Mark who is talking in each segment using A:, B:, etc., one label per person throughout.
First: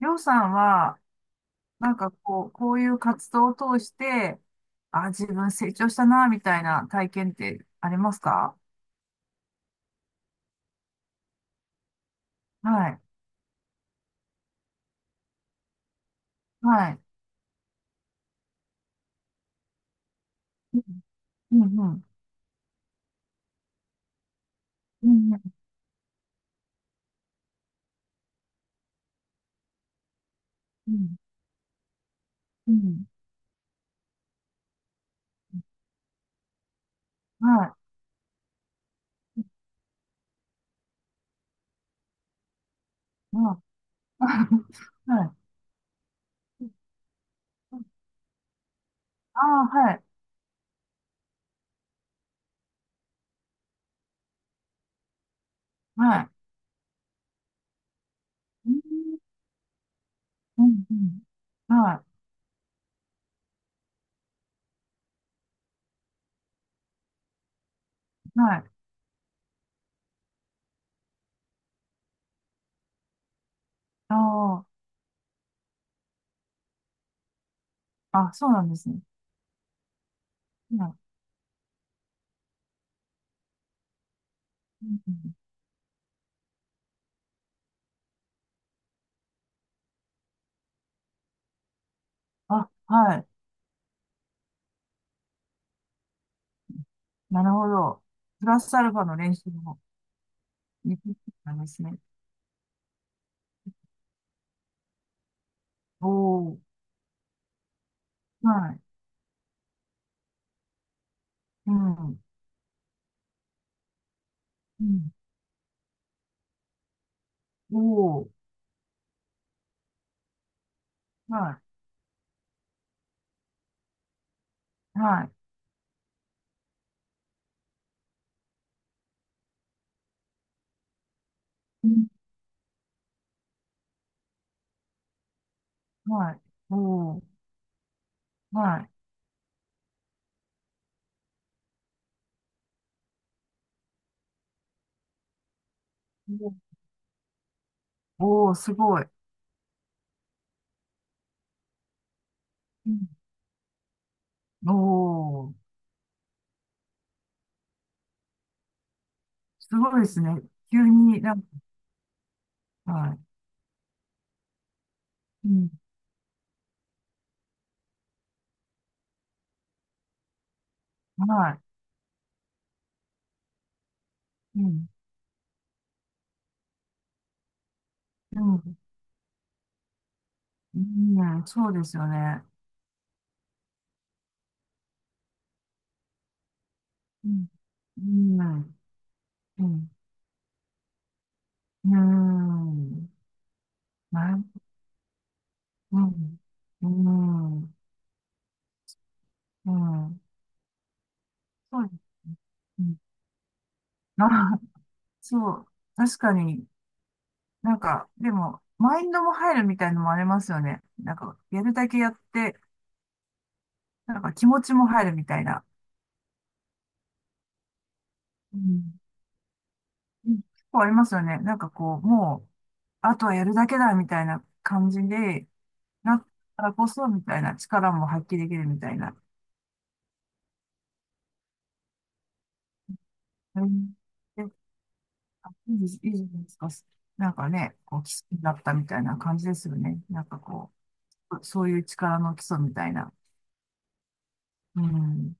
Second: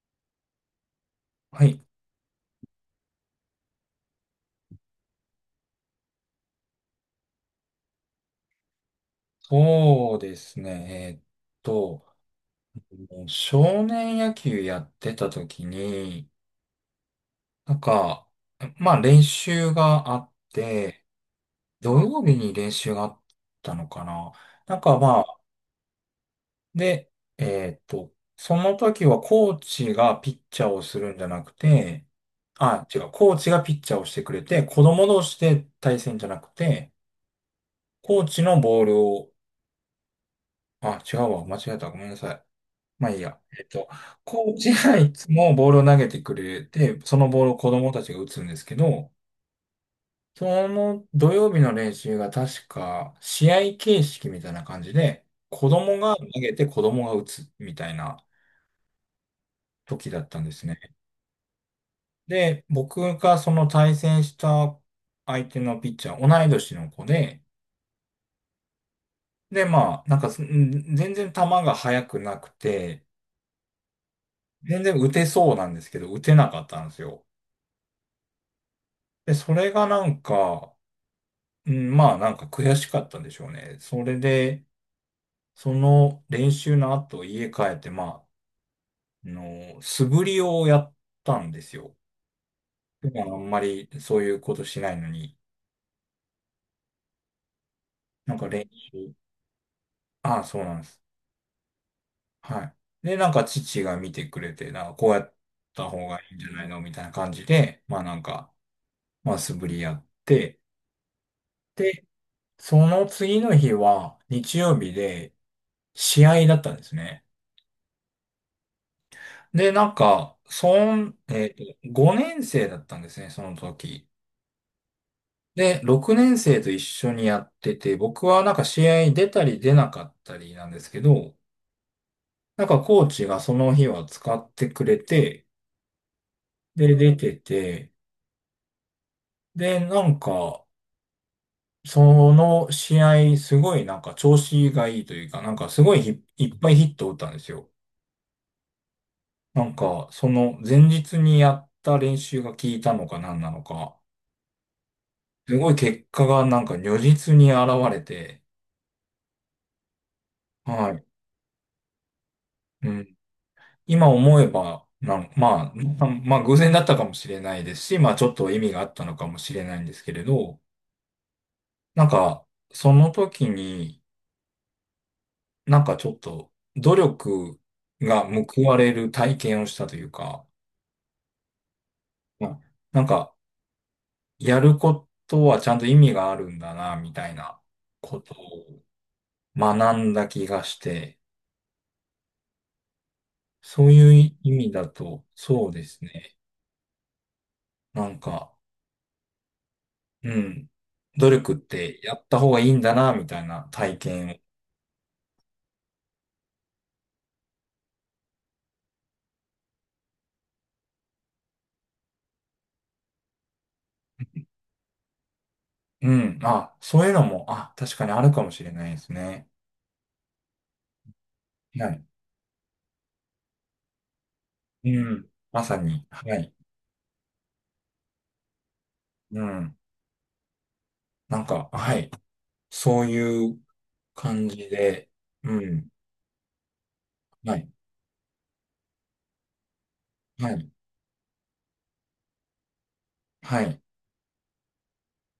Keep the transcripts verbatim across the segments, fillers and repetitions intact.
A: りょうさんは、
B: はい。
A: なんかこう、こういう活動を通して、あ、自分成長したな、みたいな体験ってありますか？
B: そうですね。えーっと、
A: はい。
B: もう少年野球やってた時に、
A: はい。
B: なんか、まあ練習があっ
A: う
B: て、
A: ん、う
B: 土
A: ん、
B: 曜日に練習があったのかな。なんか
A: う
B: ま
A: ん、う
B: あ、
A: ん、
B: で、えーっと、その時はコーチがピッチャーを
A: う
B: する
A: ん、
B: んじゃなくて、
A: う
B: あ、違
A: ん、
B: う、コーチがピッチャーをしてくれて、子供同士で対戦じゃなくて、
A: は
B: コーチのボールを、あ、違うわ、間違えた、ごめんなさい。まあいい
A: い、
B: や。
A: は
B: えっ
A: い。
B: と、コーチがいつもボールを投げてく れ
A: うん、はい。
B: て、そのボールを子供たちが打つんですけど、
A: ああ、はい。
B: その土曜日の練習が確か試合形式みたいな感じで、子供が
A: は
B: 投
A: い。
B: げて子供が打つみたいな
A: うん、
B: 時だったんで
A: う
B: すね。
A: ん、うん、は
B: で、僕がその対戦した相手のピッチャー、同い年の子で、
A: い。はい。
B: で、まあ、なんかすん全然球が速くなくて、
A: あ
B: 全然打てそうなんですけど、打てなかったんですよ。
A: あ、あ、そうなんですね。
B: で、それがなんか、
A: はい。
B: うん、まあなんか悔しかったんでしょうね。それで、
A: うんうん、
B: その練習の後家帰って、まあ、あの、素振りをやったんですよ。
A: あ、
B: 普
A: は
B: 段
A: い。
B: あんまりそういうことしないのに、
A: なるほど。
B: なん
A: プ
B: か
A: ラ
B: 練
A: スアルファ
B: 習。
A: の練習も、
B: ああ、そうなんで
A: いい
B: す。
A: なんですね。
B: はい。で、なんか父が見てくれて、なんかこうやった方
A: お
B: がいいんじゃ
A: お。
B: ないのみたいな感じで、まあなんか、
A: はい。
B: まあ素振りやって、
A: う
B: で、
A: ん。
B: その次の日は日曜
A: う
B: 日
A: ん。
B: で試合だったんですね。
A: おー。
B: で、なんか、そん、えっ
A: は
B: と、ごねん生だったんですね、その時。
A: い。はい。
B: で、ろくねん生と一緒にやってて、僕はなんか試合に出たり出なかったりなんですけど、
A: うん。
B: なんかコーチがその日は使ってくれて、
A: はい。
B: で、出
A: おー。
B: てて、
A: はい。
B: で、なんか、その試合、すごいなんか調子がいいというか、なんかすごいひいっぱいヒットを打ったんですよ。
A: おおー、すごい。
B: なんか、その前日にやった練習が効い
A: う
B: た
A: ん。
B: のか何なのか。
A: お
B: す
A: ー。
B: ごい結果がなんか如実に現れて、
A: すごいですね。急
B: はい。
A: になんか、
B: う
A: は
B: ん。
A: い。
B: 今思えば、なん
A: うん。
B: まあ、まあ、まあ偶然だったかもしれないですし、まあちょっと意味があったのかもしれないんですけれど、
A: は
B: なんか、その時に、
A: い。うん。
B: なんかちょっと努力が
A: う
B: 報わ
A: ん。
B: れる体験をしたというか、
A: うん。そうですよね。
B: まあなんか、やることはちゃんと意味があるんだな、みた
A: う
B: い
A: ん。
B: なこと
A: うん。
B: を
A: うん。
B: 学んだ気がして、
A: うん。
B: そうい
A: な
B: う
A: る、
B: 意味だと、そうで
A: う
B: すね。
A: ん。うん。
B: なんか、
A: うん。
B: うん、努力っ
A: そうで
B: てやっ
A: すね。
B: た方がいいん
A: う
B: だ
A: ん。
B: な、みたいな体験。
A: あ、そう。確かに、なんか、でも、マインドも入るみたいのもありますよね。なんか、やるだけやって、なんか気持ちも入るみたいな。
B: うん、あ、そういうのも、あ、確かにあるかも
A: う
B: しれないで
A: ん。
B: すね。
A: うん、結構ありますよね。なんか
B: は
A: こ
B: い。
A: う、もう、あとはやるだけだみたいな
B: う
A: 感じ
B: ん、
A: で、
B: まさに、
A: なった
B: はい。
A: からこそみたいな力も発揮できるみたいな。
B: うん、なんか、はい。そういう
A: うん、で、
B: 感じで、
A: あ、
B: う
A: いいで
B: ん、
A: す、いいじゃないですか。なんか
B: はい、
A: ね、こう、基礎になったみたいな感じですよね。なんか
B: はい、
A: こう、そういう力の基礎みたいな。
B: はい。
A: うん。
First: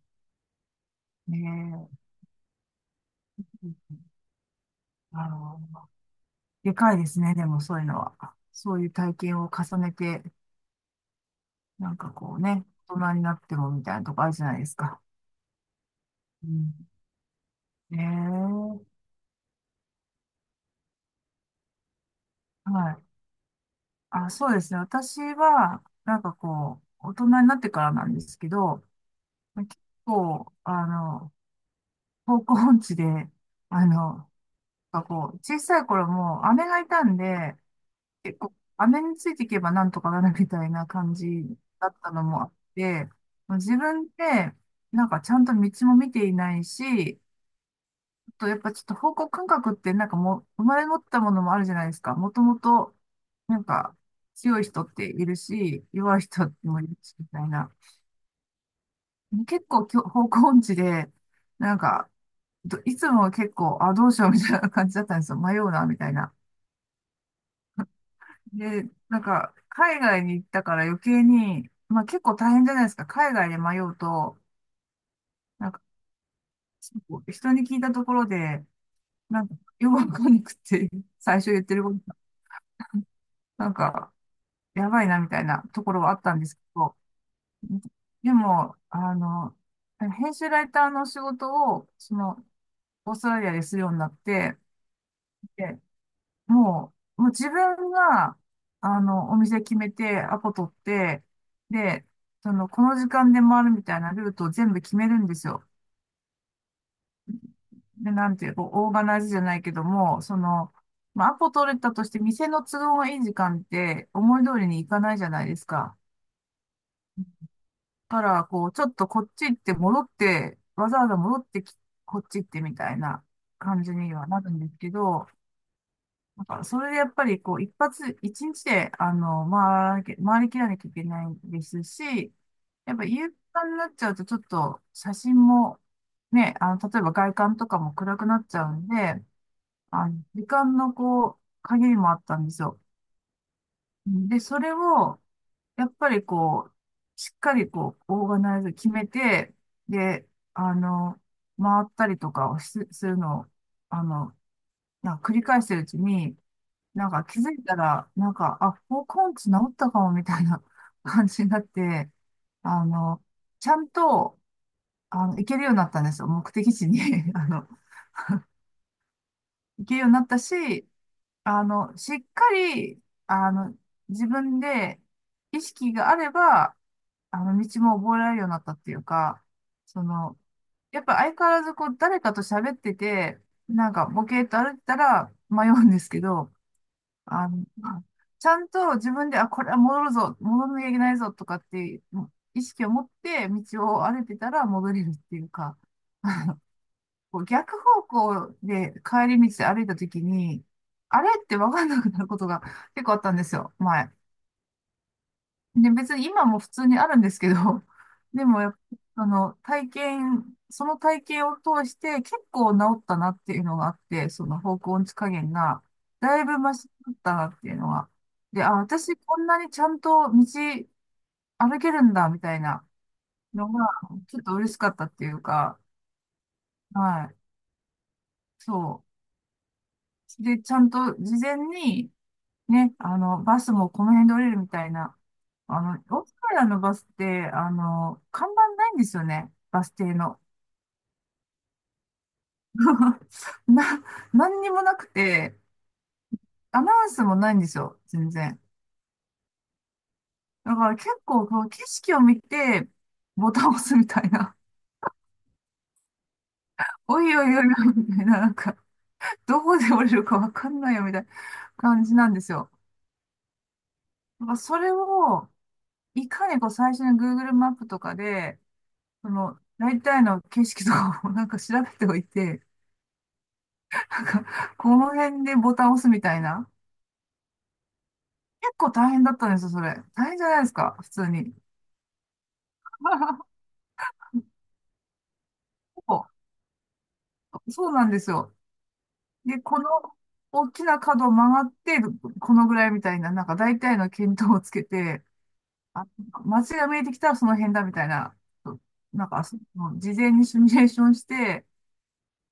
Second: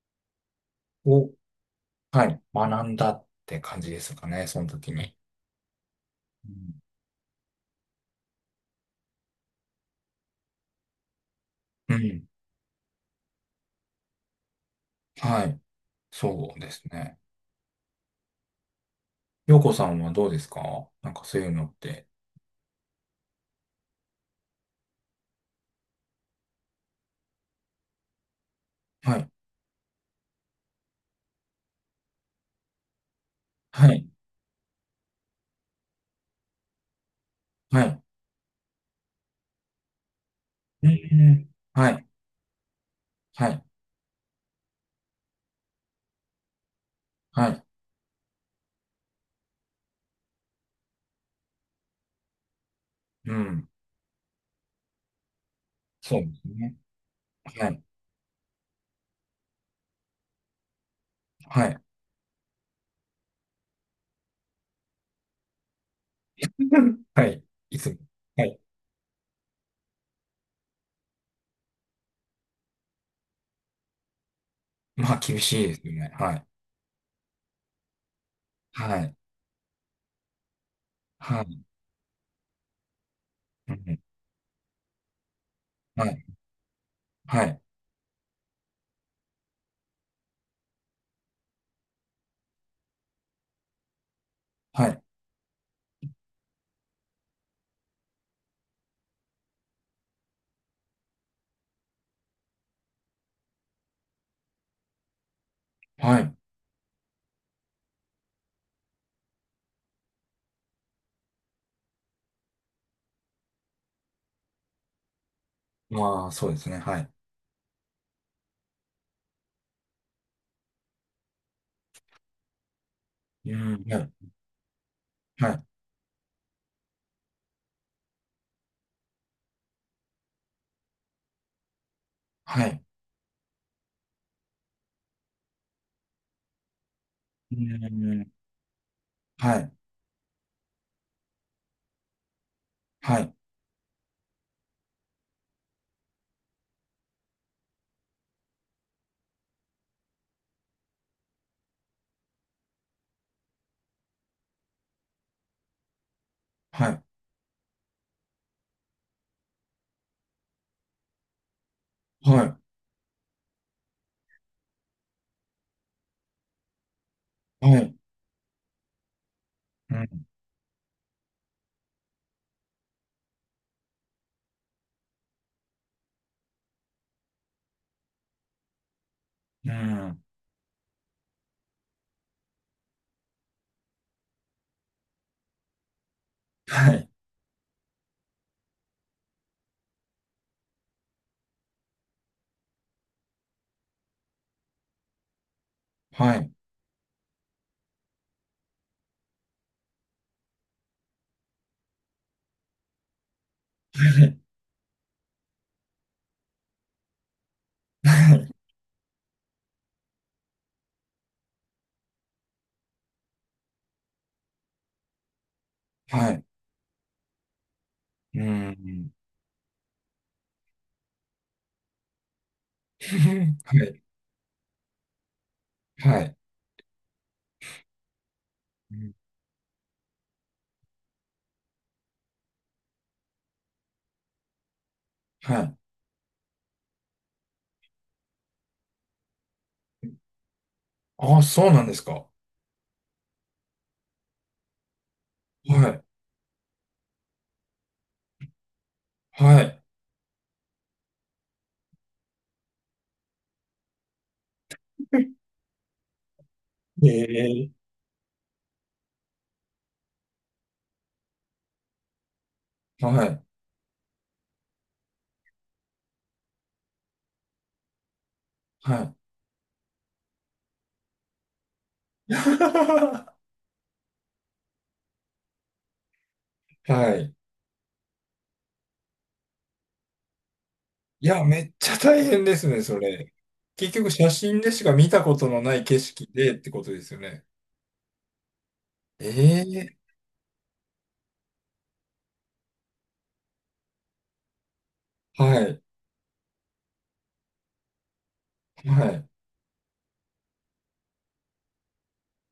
B: を、
A: ねえ。
B: はい、学んだって
A: う
B: 感じ
A: ん、
B: ですかね、その時に。
A: あの
B: う
A: で
B: ん、
A: かいですね、でもそういうのは。そういう体験を重ねて、な
B: う
A: んか
B: ん
A: こうね、大人になってもみたいなとこあるじゃないですか。
B: はい、
A: う
B: そうです
A: ん。
B: ね。
A: ええ、
B: 洋子さんはどうですかなんかそういうのって。
A: はい。あ、そうですね。私は、なんかこう、大人になってからなんですけど、
B: はい、
A: 結構、あの、方向音痴で、あ
B: はい、
A: の、なんかこう、小さい頃も姉がいたんで、
B: はい。
A: 結構、飴についていけばなんとかなるみたいな
B: え
A: 感じ
B: え
A: だ
B: は
A: っ
B: い、
A: たのもあって、
B: はい、
A: 自分って、なんかちゃんと道も見ていないし、
B: はい。
A: あとやっぱちょっと方向感覚ってなんかもう生まれ持ったものもあるじゃないですか。もともと、
B: う
A: なん
B: ん。
A: か強い人っているし、
B: そ
A: 弱
B: う
A: い
B: です
A: 人
B: ね。
A: もいるし、みたい
B: は
A: な。
B: い、
A: 結構きょ方向音痴で、
B: は
A: な
B: い。
A: んか、どいつも結構、あ、どうしようみたいな感じだったんですよ。迷うな、みたいな。
B: はい。いつも。はい。
A: で、なんか、海外に行ったから余計に、まあ結構大変じゃないですか。海外で迷うと、
B: まあ、厳しい
A: なん
B: で
A: か、
B: すよね。はい、
A: 人に聞いたところで、
B: はい、
A: なんか、よくわかんなくて、最
B: は
A: 初
B: い。
A: 言ってることが、な
B: う
A: ん
B: ん、
A: か、やばいなみたいなところ
B: は
A: はあっ
B: い、
A: たんですけど、
B: はい、
A: でも、あの、編集ライターの仕事を、その、オーストラリアでするようになって、
B: はい、
A: で、もう、もう自分が、あの、お店決めて、アポ取って、で、その、この時間で回るみたいなルートを全部決めるんですよ。
B: はい。
A: で、なんていう、こうオーガナイズじゃないけども、その、まあ、アポ取れたとして、店の都合がいい時間って、思い通りにいかないじゃないですか。
B: まあ、そうですね。はい。
A: だから、こう、ちょっとこっち行って戻って、わざわざ戻ってき、こっち行ってみたいな
B: う
A: 感
B: ん、
A: じ
B: は
A: に
B: い、
A: はなるんですけど、
B: はい、
A: なんから、それでやっぱり、こう、一発、いちにちで、あの、回り、回りきらなきゃいけないですし、
B: はい。
A: やっぱ夕方になっちゃうと、ちょっと写真も、ね、あの、例えば外
B: う
A: 観とかも暗く
B: ん、
A: なっちゃうんで、
B: はい、
A: あの、時間のこう、限りもあったんですよ。
B: はい、
A: で、それを、やっぱりこう、しっかりこう、オーガナイズ決めて、で、あの、回ったりとかをしするのを、あの、なんか繰り返してるうちに、
B: はい、
A: なんか気づいたら、なんか、あ、方根治治ったかもみたいな 感じになって、
B: はい、
A: あの、ちゃんと、あの、行けるようになったんですよ。目的地に あ
B: は
A: の、
B: い。
A: 行
B: う
A: けるようにな
B: ん、
A: ったし、あの、しっかり、あの、自分で意識があれば、あの、道も覚えられるようになったっていうか、
B: う
A: そ
B: ん、
A: の、やっぱ相変わらずこう、誰かと喋ってて、なんか、ボケーっと歩いてたら迷うんですけど、
B: はい、
A: あの、ちゃんと自分で、あ、これは戻るぞ、戻んなきゃいけないぞとかっていう意識を持って道を歩いてたら戻れるっていうか、
B: はい、
A: こう逆方向で帰り道で歩いた時に、あれって分かんなくなることが結構あったんですよ、前。
B: はい、
A: で、別に今も普通にあるんですけど、でもやっぱ、あの、体験、その体験を通して結構治ったなっていうのがあって、その方向音痴加減が、
B: は
A: だ
B: い。
A: いぶマシだったなっていうのが。
B: う
A: で、あ、
B: ん、
A: 私こんなにちゃんと道歩けるんだみたいな
B: は
A: のが、
B: い、
A: ちょっと嬉しかったっていうか、
B: はい。
A: はい、
B: う
A: そ
B: ん
A: う。で、ちゃんと事前に、ね、あの、バスもこの辺で降りるみたいな。
B: はいはいはいうんはいはいはいはいはいうんうんはいはいはいはいうんはいはいはい、
A: あの、オーストラリアのバスって、あの、看板ないんですよね、バス停の。
B: ああ、そうなんですか。
A: な、何にもなくて、
B: はい。
A: アナウンスもないんですよ、全然。
B: はい。
A: だから結構、こう、景色を見て、ボタンを押すみたいな。おいおいおいおい、
B: ええ
A: みたいな、なんか、どこで降りるかわかんないよ、みたいな感じなんですよ。
B: はい。
A: だからそれを、いかにこう、最初に Google マップとかで、
B: はい。
A: その、大体の景色とかをなんか調べておい て、なんか、この辺でボタンを押すみたいな。
B: はい。
A: 結構大変だったんですよ、それ。大変じゃないですか、普
B: い
A: 通
B: や、
A: に。
B: めっちゃ大変ですね、それ。結局、写真でしか見たことのない景色
A: そ
B: でってことですよね。
A: うそう、なんですよ。で、この
B: ええ
A: 大きな角を曲がって、このぐらいみたいな、なんか大体の見当をつけて、
B: はい。
A: あ、街が見えてきたらその辺だみたいな、
B: はい。
A: なんか、その事前にシミュレーションして、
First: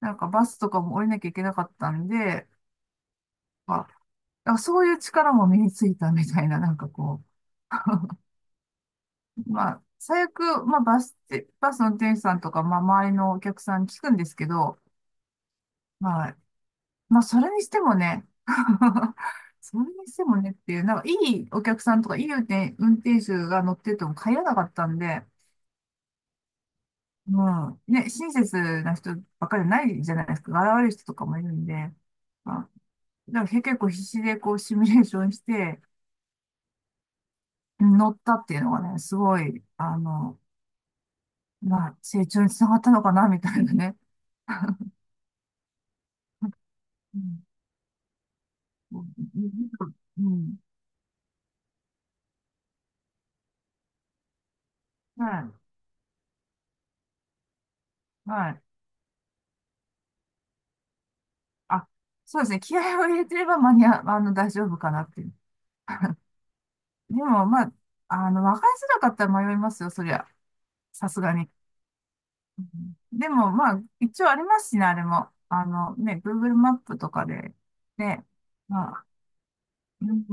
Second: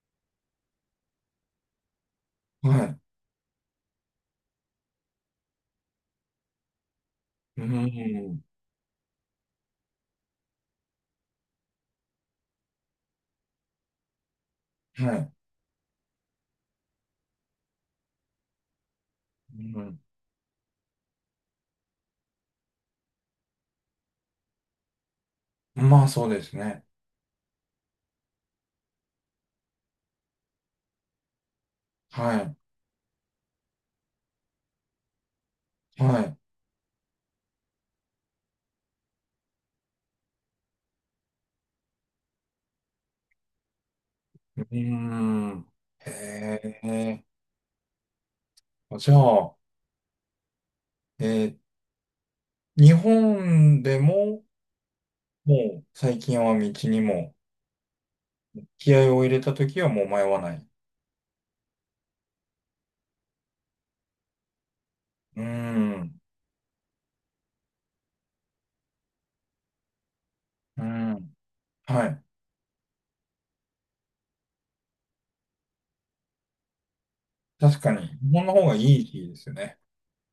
A: なんかバスとかも降りなきゃいけなかったんで、
B: はい。
A: まあ、だからそういう力も身についたみたいな、なんかこう、
B: うん。
A: まあ、最悪、まあ、バスで、バスの運転手さんとか、まあ、周りのお客さんに聞くんですけど、
B: はい。
A: まあ、まあ、それにしてもね、そ
B: う
A: れ
B: ん。
A: にしてもねっていう、なんか、いいお客さんとか、いい運転、運転手が乗ってても帰らなかったんで、
B: まあ、そうですね。
A: もう、ね、親切な人ばっかりじゃないじゃないですか。現れる人とかもいるんで、
B: はい。
A: まあ、だから結構必死でこう、シミュレーションして、
B: は
A: 乗ったっていうのがね、すごい、あの、まあ、成長につながったのかな、みたいなね。
B: い。う ん。へ
A: う
B: え。
A: んう
B: じゃ
A: ん
B: あ、
A: うん。
B: えー日本でも、
A: は
B: もう最近は道にも、
A: い。はい。
B: 気合を入れた時はもう迷わない。
A: あ、そうですね。気合を入れてれば間に合う、あの、大丈夫かなっていう。
B: うーん。
A: でも、まあ、あの、わかりづらかったら迷いますよ、そりゃ。
B: う
A: さすが
B: ん。
A: に。
B: はい。
A: うん、でも、まあ、一応ありますしね、あれも。あの、ね、Google マップとかで。
B: 確かに、日
A: ね。
B: 本の方がい
A: まあ、
B: いですよね。
A: うん。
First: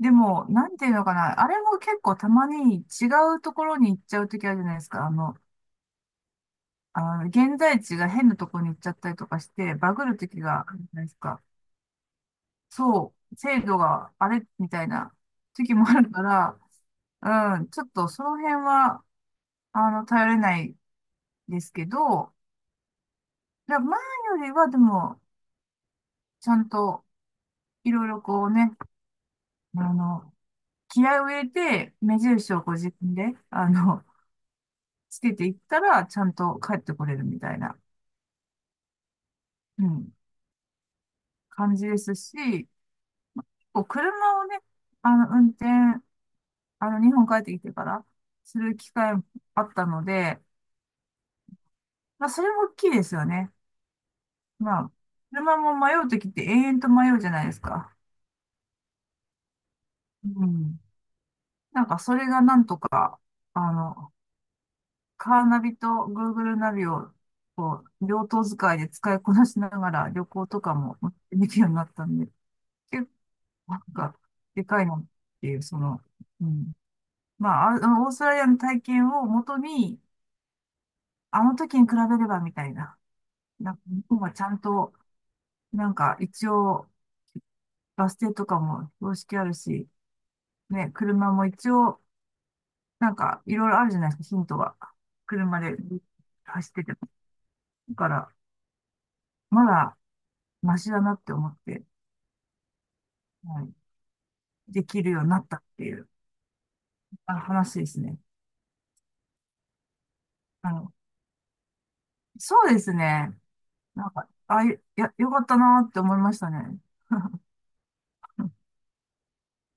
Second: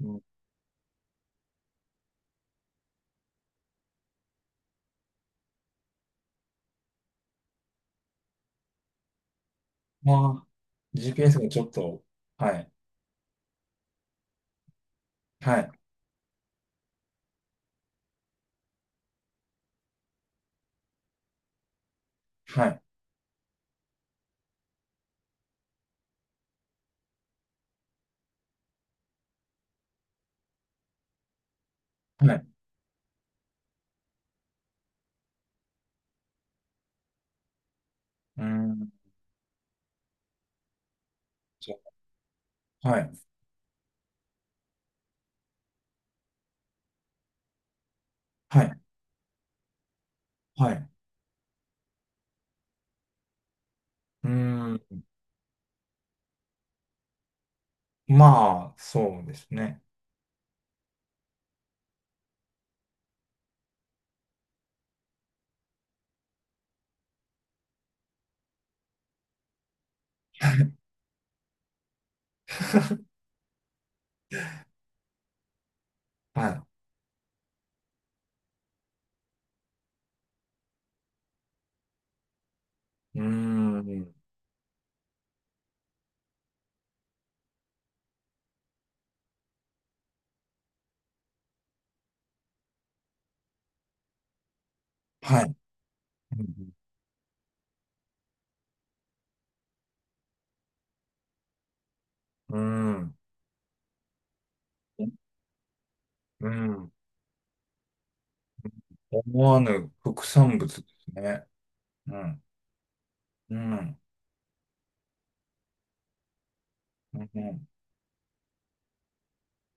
B: うん。
A: も、なんていうのかな。あれも結構たまに違うところに行っちゃうときあるじゃないですか。あの、あの現在地が変なところに行っちゃったりとかして、バグるとき
B: まあ、
A: があるじゃないです
B: ジーピーエス
A: か。
B: がちょっと、はい。
A: そう、制度があれみたいな
B: はい。
A: 時もあるから、うん、ちょっとその辺は、あの、頼れないですけど、
B: はい。
A: だ前よりはでも、ちゃんといろいろこうね、あの、気合を入れて、目
B: はい。う
A: 印をこう自分で、あの、つけていったら、ちゃんと帰ってこれるみたいな、
B: ーん。
A: うん、
B: そ
A: 感じですし、
B: う。はい。
A: こう車をね、あの、運転、あの、日本帰ってきてから、す
B: は
A: る
B: い。
A: 機会もあったので、
B: はい。
A: まあ、それも大きいですよね。
B: うー
A: まあ、
B: ん。
A: 車も迷うときって永遠と迷うじゃないですか。
B: まあ、そうですね。
A: うん。なんかそれがなんとか、あの、カーナビと Google ナビを、こう、両頭使いで使いこなしながら旅行とかもできるようになったんで、結 構なんか、でかいなっていう、その、う
B: は
A: ん。まあ、あのオーストラリアの体験をもとに、あの時に比べればみたいな、
B: い。うー
A: なんか日
B: ん。
A: 本はちゃんと、なんか一応、バス停とかも標識あるし、ね、車も一応、なんか、いろいろあるじゃないですか、ヒントが。
B: はい。
A: 車で
B: う
A: 走
B: ん。
A: ってても。だから、まだ、マシだなって思って、
B: うーん。
A: はい、できるようになったっていう
B: うん。
A: あ話ですね。
B: 思わぬ副産
A: あ
B: 物で
A: の、
B: すね。うん。
A: そうですね。
B: うん。
A: なんか、あ、いや、よかったなって思いましたね。
B: う ん。